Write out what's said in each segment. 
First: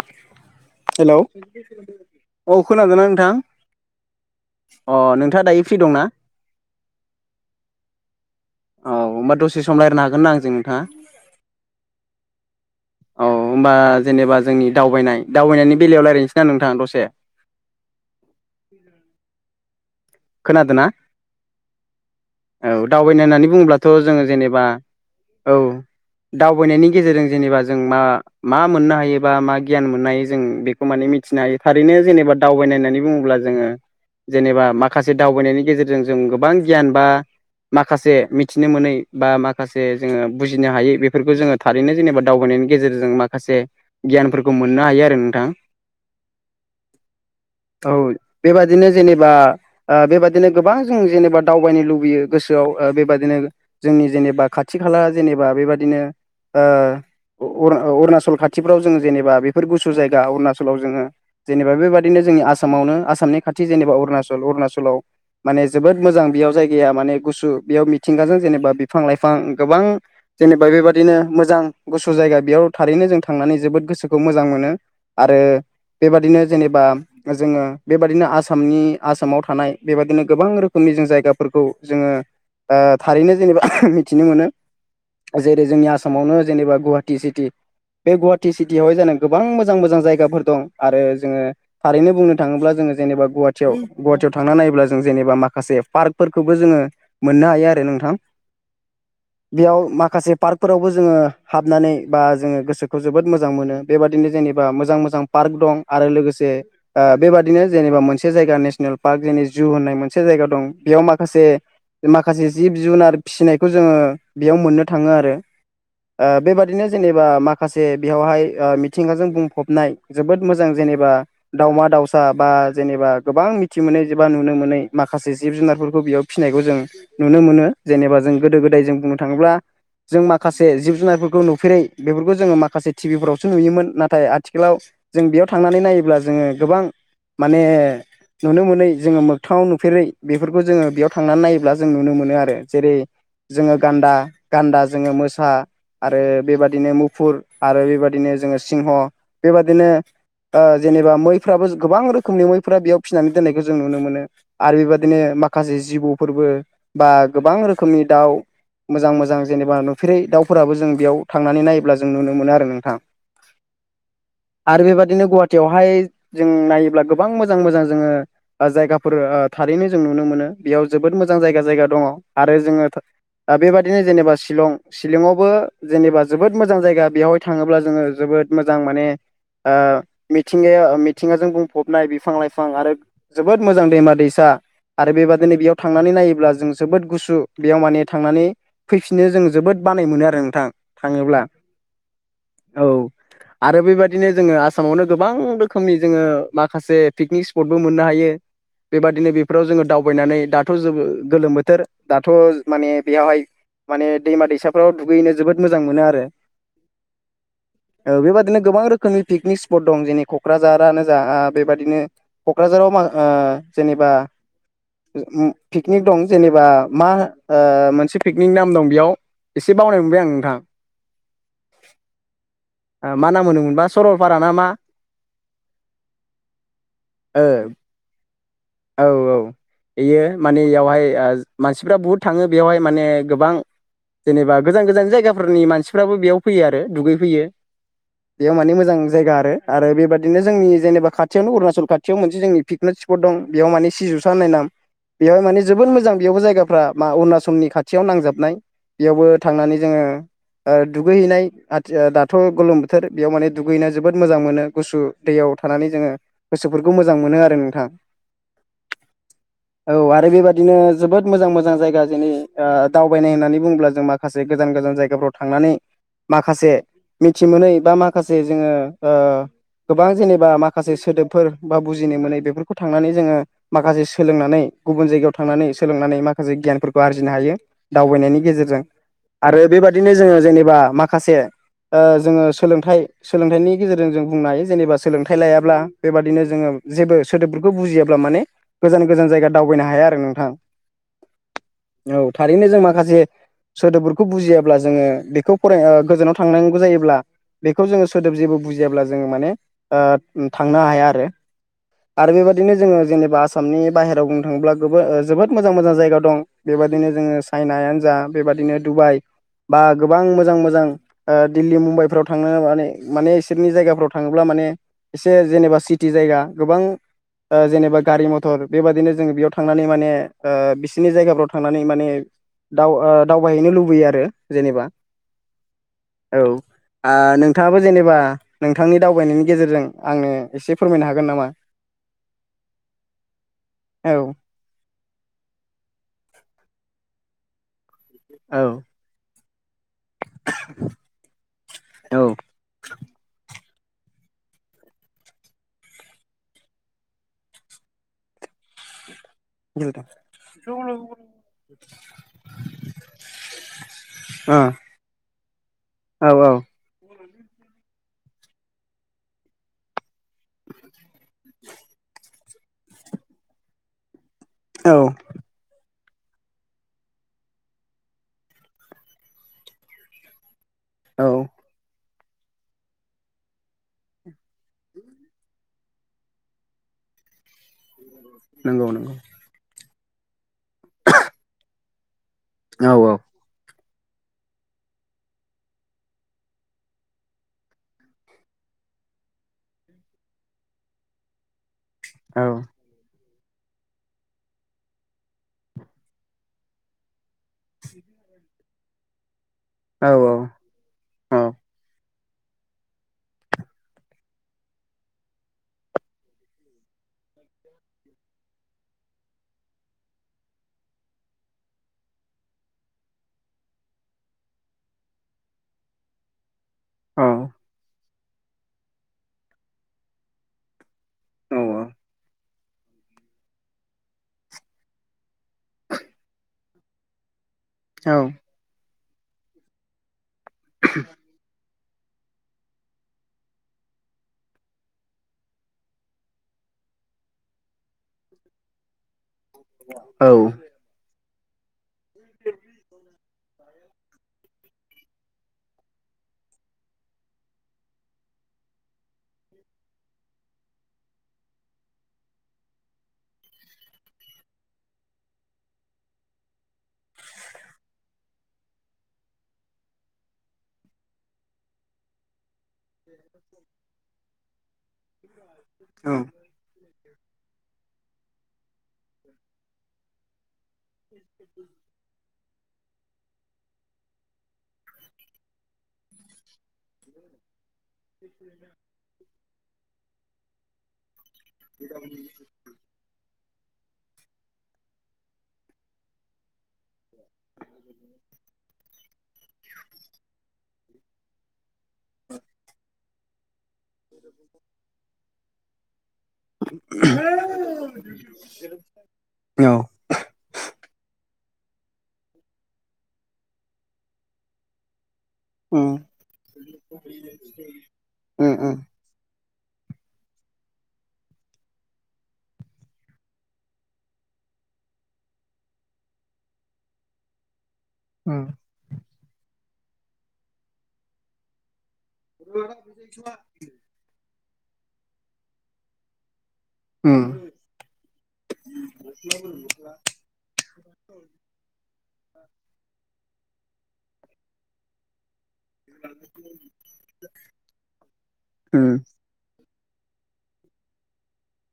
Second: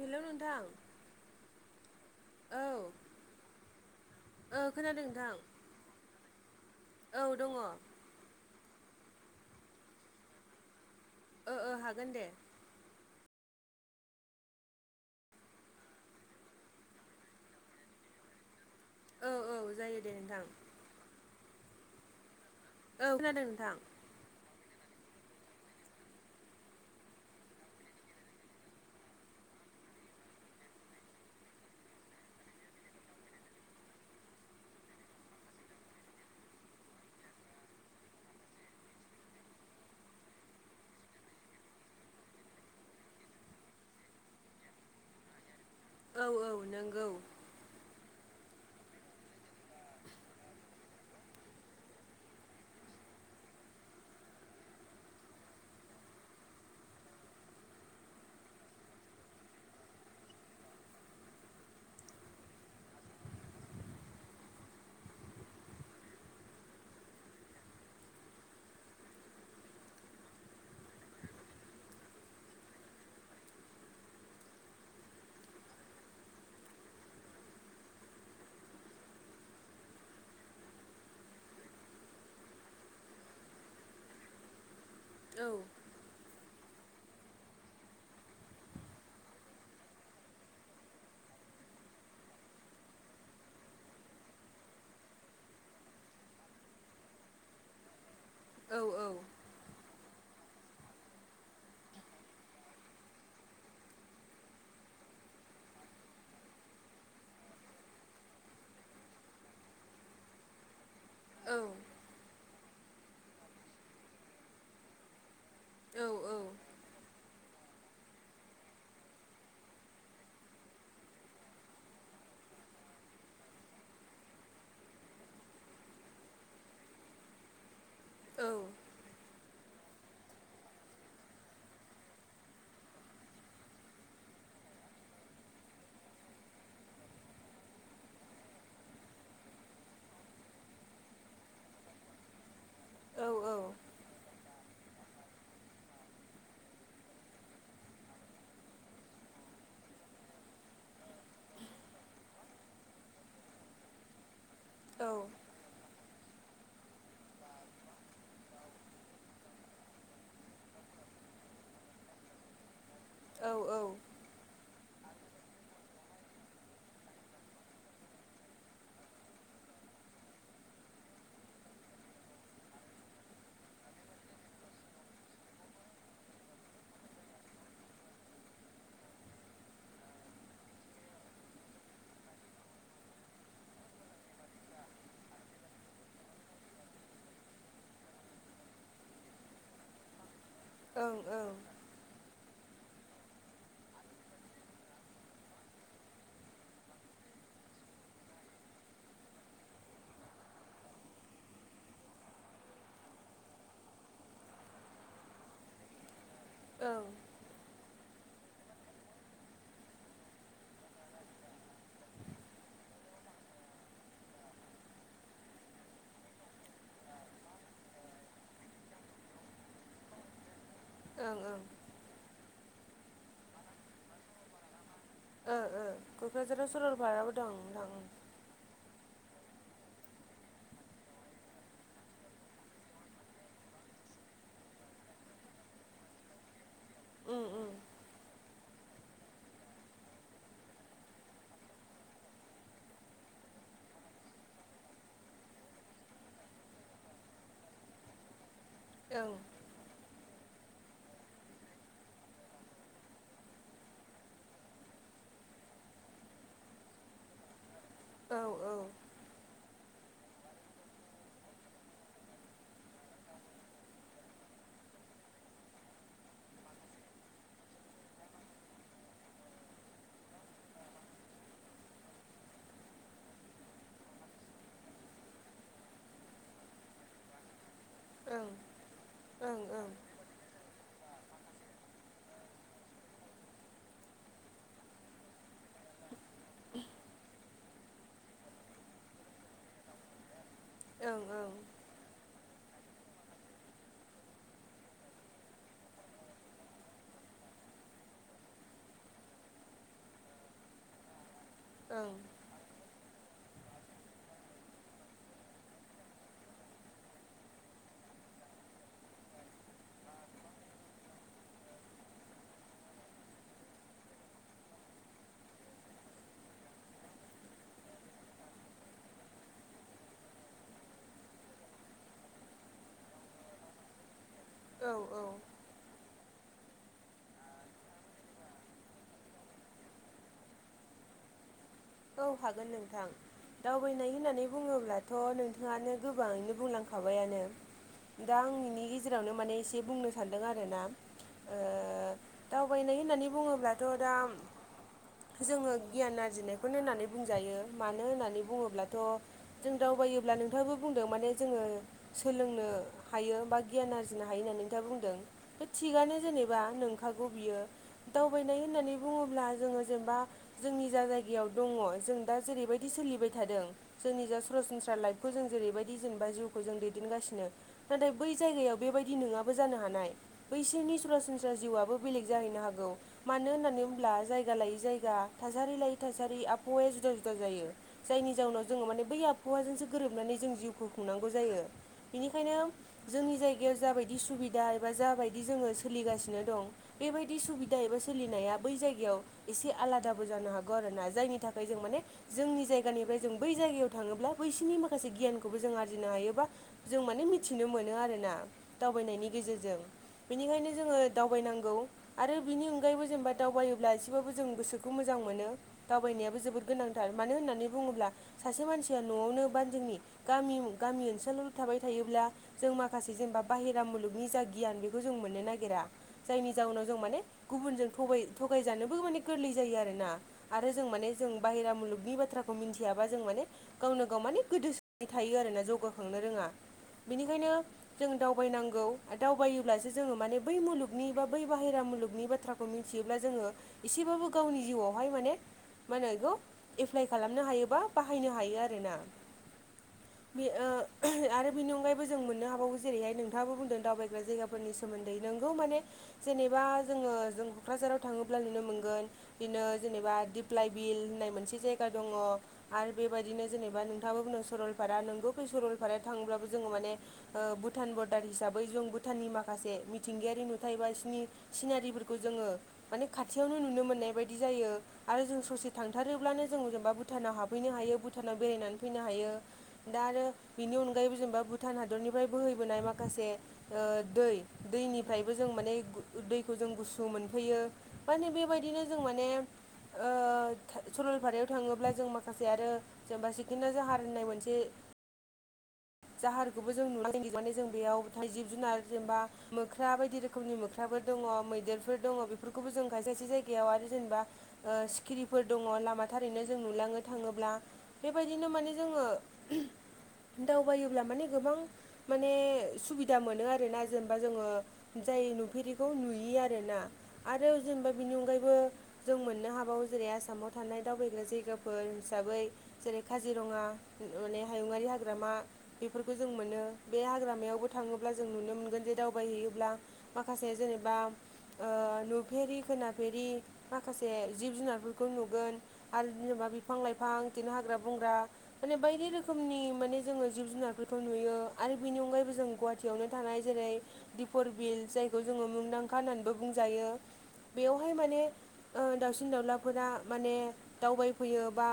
हेल' नोंथां हेलौ औ खोनादों नोंथां ओ अ खोनादों नोंथां नोंथाङा दायो फ्रि दंना औ दङ औ होनोमबा दसे सम रायनो हागोन ना आंजों नोंथाङा ओ-ओ हागोन दे औ होमबा जेनेबा जोंनि दावबायनाय दावबायनायनि बेलायाव रायलायनोसै ना नोंथां दसे औ -औ जायो दे नोंथां खोनादों ना औ दावबायनो खोनादों होननानै नोंथां बुङोब्लाथ' जोङो जेनेबा औ दावबायनायनि गेजेरजों जेनेबा जों मा मा मोननो हायोबा मा गियान मोननो हायो जों बेखौ माने मिथिनो हायो थारैनो जेनेबा दावबायनाय होननानै बुङोब्ला जोङो जेनेबा मा माखासे दावबायनायनि गेजेरजों जों गोबां गियान बा माखासे मिथिनो मोनै बा माखासे जोङो बुजिनो हाय बेफोरखौ जोङो थारैनो जेनेबा दावबायनायनि गेजेरजों माखासे गियानफोरखौ मोननो हायो आरो नोंथां औ-औ नंगौ औ बेबादिनो जेनेबा बेबादिनो गोबां जों जेनेबा दावबायनो लुबैयो गोसोआव बेबादिनो जोंनि जेनेबा खाथि खाला जेनेबा बेबादिनो अरुणाचल खाथिफ्राव जोङो जेनेबा बेफोर गुसु जायगा अरुणाचलाव जोङो जेनेबा बेबादिनो जोंनि आसामावनो आसामनि खाथि जेनेबा अरुणाचल अरुणाचलाव माने जोबोद मोजां बेयाव जायगाया माने गुसु बेयाव मिथिंगाजों जेनेबा बिफां लाइफां गोबां जेनेबा बेबादिनो मोजां गुसु जायगा बेयाव थारैनो जों थांनानै जोबोद गोसोखौ मोजां मोनो आरो बेबादिनो जेनेबा जोङो बेबादिनो आसामनि आसामाव थानाय बेबादिनो गोबां रोखोमनि जों जायगाफोरखौ जोङो थारैनो जेनेबा मिथिनो मोनो औ जेरै जोंनि आसाम आसामावनो जेनेबा गुवाहाटि सिटि बे गुवाहाटि सिटियावहाय जानो गोबां मोजां मोजां जायगाफोर दं आरो जोङो थारैनो बुंनो थाङोबा जोङो जेनेबा गुवाहाटीयाव गुवाहाटी थांना नायोब्ला जों जेनेबा माखासे पार्कफोरखौबो जोङो मोननो हायो आरो नोंथां औ औ बेयाव माखासे पार्क फोरावबो जोङो हाबनानै बा जोङो गोसोखौ जोबोद मोजां मोनो बेबादिनो जेनेबा मोजां मोजां पार्क दं आरो लोगोसे बेबादिनो जेनेबा मोनसे जायगा नेसनेल पार्क जोंनि जु होननाय मोनसे जायगा दं बेयाव माखासे औ माखासे जिब जुनार फिसिनायखौ जोङो बेयाव मोननो थाङो आरो औ बेबादि ओरैनो जेनेबा माखासे बेयावहाय मिथिंगाजों बुंफबनाय जोबोद मोजां जेनेबा दाावमा दाउसा बा जेनेबा गोबां मि खथि मोनै एबा नुनो मोनै माखासे जिब जुनारफोरखौ बेयाव फिसिनायखौ जों नुनो मोनो जेनेबा जों औ गोदो गोदाय जों बुंनो थाङोब्ला जों माखासे जिब जुनारफोरखौ नुफेरै बेफोरखौ जोङो माखासे टिभिफोरावसो नुयोमोन नाथाय आथिखालाव जों बेयाव थांनानै नायोब्ला जोङो गोबां माने नुनो मोनै जोङो मोगथाङाव नुफेरै बेफोरखौ जोङो बेयाव थांनानै नायोब्ला जों नुनो मोनो आरो जेरै जोङो गान्दा गान्दा जोङो मोसा आरो बेबादिनो मुफुर आरो बेबायदिनो जोङो सिंह बेबादिनो जेनेबा मैफ्राबो गोबां रोखोमनि मैफ्रा बेयाव फिनानै दोननायखौ जों नुनो मोनो आरो बेबायदिनो माख माखासे जिबौफोरबो बा गोबां रोखोमनि दाउ मोजां मोजां जेनेबा नुफेरै दाउफोराबो जों बेयाव थांनानै नायोब्ला जों नुनो मोनो आरो नोंथां औ औ आरो बेबादिनो गुवाहाटियावहाय जों नायोब्ला गोबां मोजां मोजां जोङो जायगाफोर थारैनो जों नुनो मोनो बेयाव जोबोद मोजां जायगा जायगा दङ आरो जोङो दा बेबादिनो जेनेबा शिलं शिलंआवबो जेनेबा जोबोद मोजां जायगा बेवहाय थाङोब्ला जोङो जोबोद मोजां माने ओ मिथिंगाया मिथिंगाजों बुंफबनाय बिफां लाइ- फां आरो जोबोद मोजां दैमा दैसा आरो बेबादिनो बेयाव थांनानै नायोब्ला जों जोबोद गुसु बेयाव माने थांनानै फैफिननो जों जोबोद बानाय मोनो आरो नोंथां औ थाङोब्ला औ आरो बेबादिनो जोङो आसामावनो गोबां रोखोमनि जोङो माखासे पिकनिक स्पटबो मोननो हायो बेबादिनो बेफोराव जोङो दावबायनानै दाथ' जों गोलोम बोथोर दाथ' माने बेयावहाय माने दैमा दैसाफ्राव दुगैनो जोबोद मोजां मोनो आरो औ औ बेबादिनो गोबां रोखोमनि पिकनिक स्पट दं जेरै क'क्राझारानो जा बेबादिनो क'क्राझाराव मा ओ जेनेबा पिकनिक दं जेनेबा मा ओ मोनसे पिकनिक नाम दं बेयाव एसे बावनाय मोनबाय आं नोंथाङा ओं ओं मा नाम होनो मोनबा सरलपारा ना मा ओ ओ क'क्राझाराव सरलपाराबो ओ दं औ औ बेयो माने एयावहाय मानसिफ्रा बुहुद थाङो बेयावहाय माने गोबां जेनेबा गोजान गोजान जायगाफोरनि मानसिफ्राबो बेयाव फैयो आरो उम दुगैफैयो उम बेयाव माने मोजां जायगा आरो बेबादिनो जोंनि जेनेबा खाथियावनो अरुणाचल खाथियाव मोनसे जोंनि पिकनिक स्पट दं बेयाव माने सिजौसा होननाय नाम बेवहाय माने जोबोद मोजां बेयावबो जायगाफ्रा मा अरुणाचलनि खाथियाव नांजाबनाय बेयावबो ओं थांनानै जोङो दुगैहैनाय आथि दाथ' गोलोम बोथोर बेयाव माने दुगैहैनो जोबोद मोजां मोनो गुसु दैयाव थानानै जोङो गोसोफोरखौ मोजां मोनो आरो नोंथां। औ औ औ आरो बेबादिनो जोबोद मोजां मोजां जायगा जोंनि दावबायनाय होननानै बुंङोब्ला जों मा खासे गोजान गोजान जायगाफ्राव थांनानै माखासे मिथि मोनै बा माखासे जोङो ओ गोबां जेनेबा माखासे सोदोबफोर बा बुजिनो मोनै बेफोरखौ थांनानै जोङो माखासे सोलोंनानै गुबुन जायगायाव थांनानै सोलोंनानै माखासे गियानफोरखौ आरजिनो हायो दावबायनायनि ओं गेजेरजों ओं आरो ओं बेबादिनो जोङो जेनेबा माखासे ओ जोङो सोलोंथाइ सोलोंथाइनि गेजेरजों जों बुंनो हायो जेनेबा सोलोंथाइ लायाब्ला बेबादिनो जोङो जेबो सोदोबफोरखौ बुजिया ब्ला माने गोजान गोजान जायगा दावबायनो हाया आरो नोंथां ओं ओं औ थारैनो जों माखासे सोदोबफोरखौ बुजियाब्ला जोङो बेखौ फराय गोजानाव थांनांगौ जायोब्ला बेखौ जोङो सोदोब जेबो बुजियाब्ला जोङो माने थांनो हाया आरो। ओं आरो बेबायदिनो जोङो जेनेबा आसामनि बाहेराव बुंनो थाङोब्ला जोबोद मोजां मोजां जायगा दं बेबायदिनो जोङो चाइनायानो जा बेबादिनो डुबाइ बा गोबां मोजां मोजां दिल्ली मुम्बाइफ्राव थांनो माने माने बिसोरनि जायगाफ्राव थाङोब्ला माने एसे जेनेबा सिटि जायगा गोबां जेनेबा गारि मथर बेबादिनो जोङो बेयाव थांनानै माने बिसोरनि जायगाफ्राव थांनानै माने दाव ओ दावबायहैनो लुबैयो आरो जेनेबा औ औ औ ओ नोंथाङाबो जेनेबा नोंथांनि दावबायनायनि गेजेरजों आंनो एसे फोरमायनो हागोन नामा? औ हागोन नोंथां औ दावबायनाय होननानै बुङोब्लाथ' नोंथाङानो गोबाङैनो बुंलांखाबायानो- दा आं औ बिनि गेजेरावनो माने एसे बुंनो सानदों आरो ना ओ औ दावबायनाय होननानै बुङोब्लाथ' दा जोङो गियान आरजिनाय। खौनो होननानै बुंजायो मानो होननानै बुङोब्लाथ' जों ओ दावबायोब्ला नोंथाङाबो बुंदों माने जोङो सोलोंनो हायो बा गियान आरजिनो हायो होननानै नोंथाङा बुंदों। बे थिगानो औ जेनेबा नंखागौ बियो दावबायनाय होननानै बुङोब्ला जोङो जेनेबा। जोंनि जा जायगायाव दङ जों दा जेरैबायदि सोलिबाय थादों जोंनि जा औ सरासनस्रा लाइफ। खौ जों जेरैबायदि जेनेबा जिउखौ जों दैदेनगासिनो गोदो बै जायगायाव बेबायदि नङाबो जानो हानाय बैसोरनि औ सरासनस्रा जिउआबो। बेलेग जाहैनो हागौ मानो होननानै होनब्ला जायगा लायै जायगा थासारि लायै। थासारि आबहावाया जुदा जुदा जायो जायनि जाउनाव जों नंगौ माने नंगौ बै आबहावा हौवाजोंसो गोरोबनानै जों जिउखौ खुंनांगौ जायो बेनिखायनो औ जोंनि जायगायाव। जायगायाव जाबायदि सुबिदा एबा जाबायदि जोङो सोलिगासिनो दं। बेबायदि सुबिदा एबा सोलिनाया बै जायगायाव एसे आलादाबो जानो हागोन। आरो ना जायनि थाखाय जों मान औ जोंनि जाय जायगानिफ्राय जों बै जायगायाव थाङोब्ला बैसोरनि माखासे गियानखौबो जों आरजिनो हायो‌ बा जों माने मिथिनो मोनो आरोना दावबायनायनि गेजेरजों औ बेनिखायनो जोङो। औ दावबायनांगौ आरो बिनि अनगायैबो जेनेबा दावबायोब्ला एसेबाबो जों गोसोखौ मोजां मोनो। दावबायनायाबो जोबोद गोनांथार मानो होननानै बुङोब्ला सासे मानसिया न'आवनो बा जोंनि। गामि गामि ओनसोलाव थाबाय थायोब्ला। जों माखासे जेनेबा बाहेरा मुलुगनि जा गियान बेखौ जों मोननो नागिरा। जायनि जाहोनाव जों माने औ गुबुनजों थगाय थगायजानोबो माने गोरलै जायो आरोना आरो जों माने। जों बाहेरा मुलुगनि बाथ्राखौ मिथि मिथियाबा जों माने गावनो गाव माने गोदोसै थायो आरोना जौगाखांनो रोङा‌। बेनिखायनो जों औ दावबायनांगौ आरो दावबायोब्लासो जोङो माने बै मुलुगनि बा। बै बाहेरा मुलुगनि बाथ्राखौ मिथियोब्ला जोङो एसेबाबो गावनि जिउआवहाय माने। मा होनो बेखौ एप्लाइ खालामनो हायोबा बाहायनो हायो आरोना। बे ओ आरो बिनि अनगायैबो जों मोननो हाबावो जेरैहाय नोंथाङाबो बुंदों दावबायग्रा जायगाफोरनि सोमोन्दै नोंगौ माने। जेनेबा जोङो जों क'क्राझाराव थाङोब्ला नुनो मोनगोन बिदिनो जेनेबा। दिप्लाइ बिल होननाय मोनसे जायगा दङ। आरो बेबायदिनो जेनेबा नोंथाङाबो बुंङो सरलपारा नोंगौ फै सरलपाराया थाङोब्लाबो जोङो माने ओ भुटान बर्डार हिसाबै जों भुटाननि माखासे मिथिंगायारि नुथाय बानि सिनारिफोरखौ जोङो माने खाथियावनो नुनो मोननाय बायदि जायो आरो जों ससे औ थांथारोब्लानो। जे जेनेबा भुटानाव हाबफैनो हायो भुटानाव बेरायनानै फैनो हायो दा आरो बेनि अनगायै आगायबो जेनबा भुटान हादरनिफ्राय बोहैबोनाय माखासे ओ दै दैनिफ्रायबो जों माने दैखौ जों गुसु मोनफैयो। माने बेबायदिनो जों माने ओ सरलपारायाव थाङोब्ला जों माखासे आरो जेनेबा सिखिना जाहार होननाय मोनसे [inaudible] जाहारखौबो जों नुनो नागिरबनानै जों बेयाव जिब जुनार जेनेबा मोख्रा बायदि रोखोम रोखोमनि मोख्राफोर दङ मैदेरफोर दङ बेफोरखौबो जों खाय खायसे जायगायाव आरो जेनेबा ओ सिखिरिफोर दङ लामा थारैनो जों नुलाङो जों थाङोब्ला बेबायदिनो माने जोङो औ दावबायोब्ला माने गोबां माने सुबिदा मोनो आरोना जेनेबा जोङो जाय नु फेरैखौ नुयो आरोना आरो जेनेबा बिनि अनगायैबो जों मोन मोननो हाबावो जेरै आसामाव थानाय दावबायग्रा जायगाफोर हिसाबै जेरै काजिरङा माने हायुङारि हाग्रामा बेफोरखौ जों मोनो बे हाग्रामायावबो थाङोब्ला अब्ला जों नुनो मोनगोन जे दावबायहैयोब्ला माखासे जेनेबा ओ नु फेरि खोनाफेरि माखासे जिब जुनारफोरखौ नुगोन आरो जेनेबा बिफां लाइफां बिदिनो हाग्रा बंग्रा माने बायदि रोखोमनि माने जोङो जिब जुनारफोरखौ नुयो आरो बिनि अनगायैबो जों गुवाहाटियावनो थानाय जेरै दिपर बिल जायखौ जोङो मुं दांखा होननानैबो बुंजायो बेयावहाय माने ओ दावसि न दावउलाफोरा माने दावबायफैयो बा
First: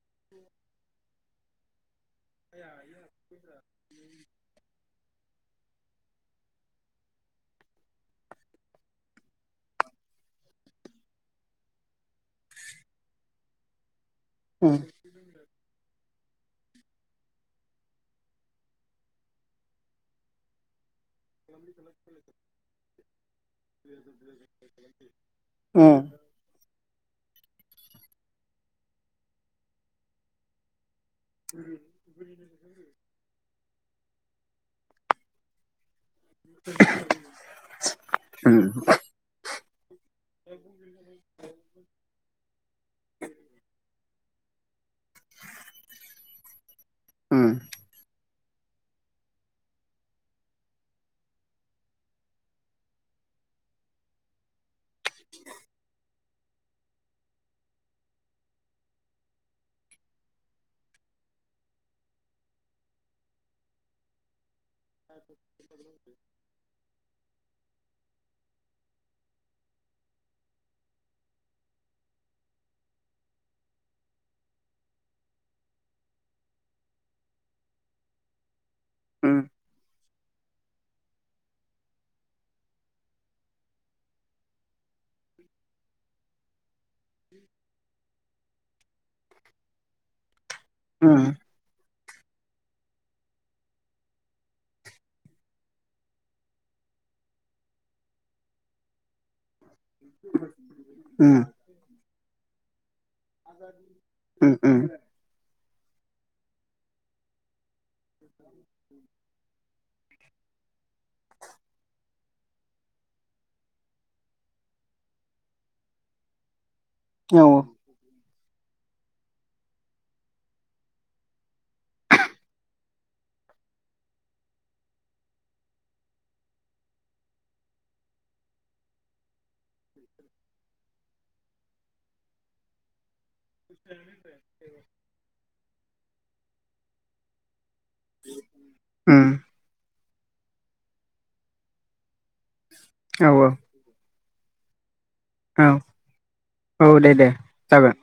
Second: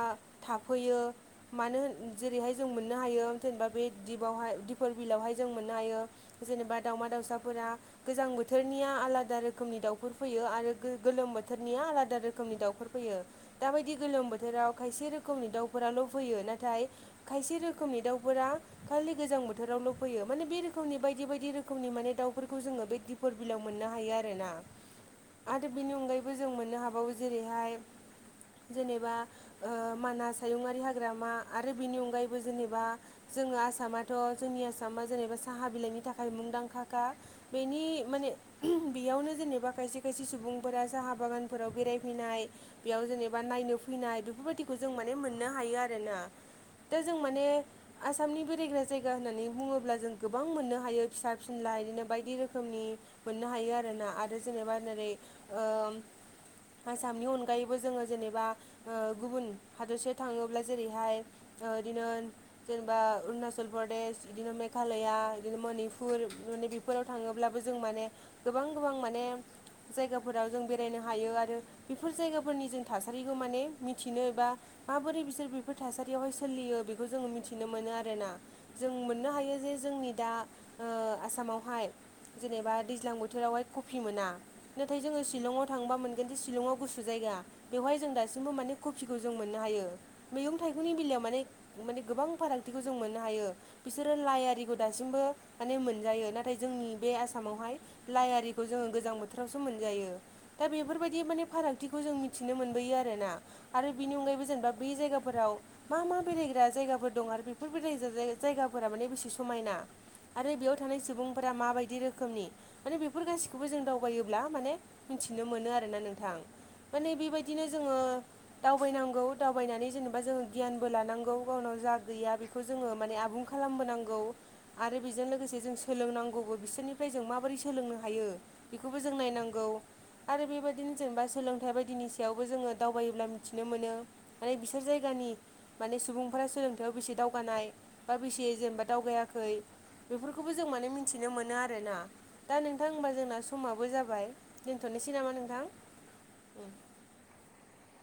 थाफैयो मानो होन जेरैहाय जों मोननो हायो जेनेबा बे दिपावहाय दिपर बिलावहाय जों मोननो हायो जेनेबा दाउमा दाउसाफोरा गोजां बोथोरनिया आलादा रोखोमनि दाउफोर फैयो आरो गो गोलोम बोथोर निया आलादा रोखोमनि दाउफोर फैयो दााबायदि गोलोम बोथोराव खायसे रोखोमनि दाउ फोराल फैयो नाथाय खायसे रोखोमनि दाउफोरा खालि गोजां बोथोरावल फैयो माने बे रोखोमनि बायदि बाय दि रोखोमनि माने दाउफोरखौ जोङो बे दिपरबिलाव मोननो हायो आरोना आरो उम बेनि अनगायैबो जों मोननो हाबावो जेरैहाय मानास हायुङारि हाग्रा ग्रामा आरो बिनि अनगायैबो जेनेबा जोङो आसामाथ जोंनि आसामा जेनेबा साहा बिलाइनि था खाय मुंदांखाखा बेनि माने बेयावनो जेनेबा खायसे खायसे सुबुंफोरा साहा बागानफोराव बेरायफैनाय बेयाव जेनेबा नायनो फैनाय बेफोरबायदिखौ जों माने मोननो हायो आरोना दा जों माने आसामनि बेरायग्रा जायगा होननानै बुङोब्ला जों गोबां मोननो हायो फिसा फिनला इदिनो बायदि रोखोमनि मोननो हायो आरोना आरो जेनेबा नोरै ओ आसामनि अनगायैबो जोङो जेनेबा ओ गुबुन हादरसायाव थाङोब्ला जेरैहाय इदिनो जेनेबा अरुणाचल प्रदेश इदिनो मे मेघालया इदिनो मनिपुर माने बेफोराव थाङोब्लाबो जों माने गोबां गोबां माने जायगाफोराव जों बेरायनो हायो आरो बेफोर जायगाफोरनि जों थासारिखौ माने मिथिनो बा माबोरै बिसोर बेफोर थासारियावहाय सोलियो बेखौ जोङो मिथिनो मोनो आरोना जों मोननो उम हायो जे जोंनि दा ओ आसामावहाय जेनेबा दैज्लां बोथोरावहाय कफि मोना नाथाय जोङो सिलंआव थांबा मोनगोनदि सिलंआव गुसु जायगा बेवहाय जों दासिमबो माने कफिखौ जों मोननो हायो मैगं थाइगंनि उम बेलायाव माने माने गोबां फारागथिखौ जों मोननो हायो बिसोरो लाइ आरिखौ दासिमबो माने मोनजायो नाथाय जोंनि बे आसामावहाय लाइ आरिखौ जों गोजां बोथोरावसो मोनजायो दा बेफोरबायदि माने फारागथिखौ जों मिथिनो मोनबोयो आरोना आरो बेनि अनगायैबो जेनेबा उम बे जायगाफोराव मा मा बेरायग्रा जायगाफोर दं आरो बेफोर बेराय जायगाफोरा माने बेसे समायना आरो बेयाव थानाय सुबुंफोरा माबायदि रोखोमनि माने बेफोर गासिखौबो जों दावबायोब्ला माने मिथिनो मोनो आरोना नोंथां माने औ बेबायदिनो जोङो दावबायनांगौ दावबायनानै जेनेबा जोङो गियानबो लानांगौ गावनाव जा गैया बेखौ जोङो माने आबुं खालामबोनांगौ आरो बेजों लोगोसे जों सोलोंनांगौबो बिसोरनिफ्राय जों माबोरै सोलोंनो हायो बेखौबो जों नायनांगौ आरो बेबायदिनो जेनेबा सोलोंथाइ बायदिनि सायावबो जोङो दावबायोब्ला मिथिनो मोनो माने बिसोर जायगानि माने सुबुंफोरा सोलोंथायाइयाव बेसे दावगानाय बा बेसे जेनेबा उम दावगायाखै बेफोरखौबो जों माने मिथिनो मोनो आरोना दा नोंथां होनबा औ जोंना समाबो जाबाय दोनथनोसै नामा नों औ औ दे दे जागोन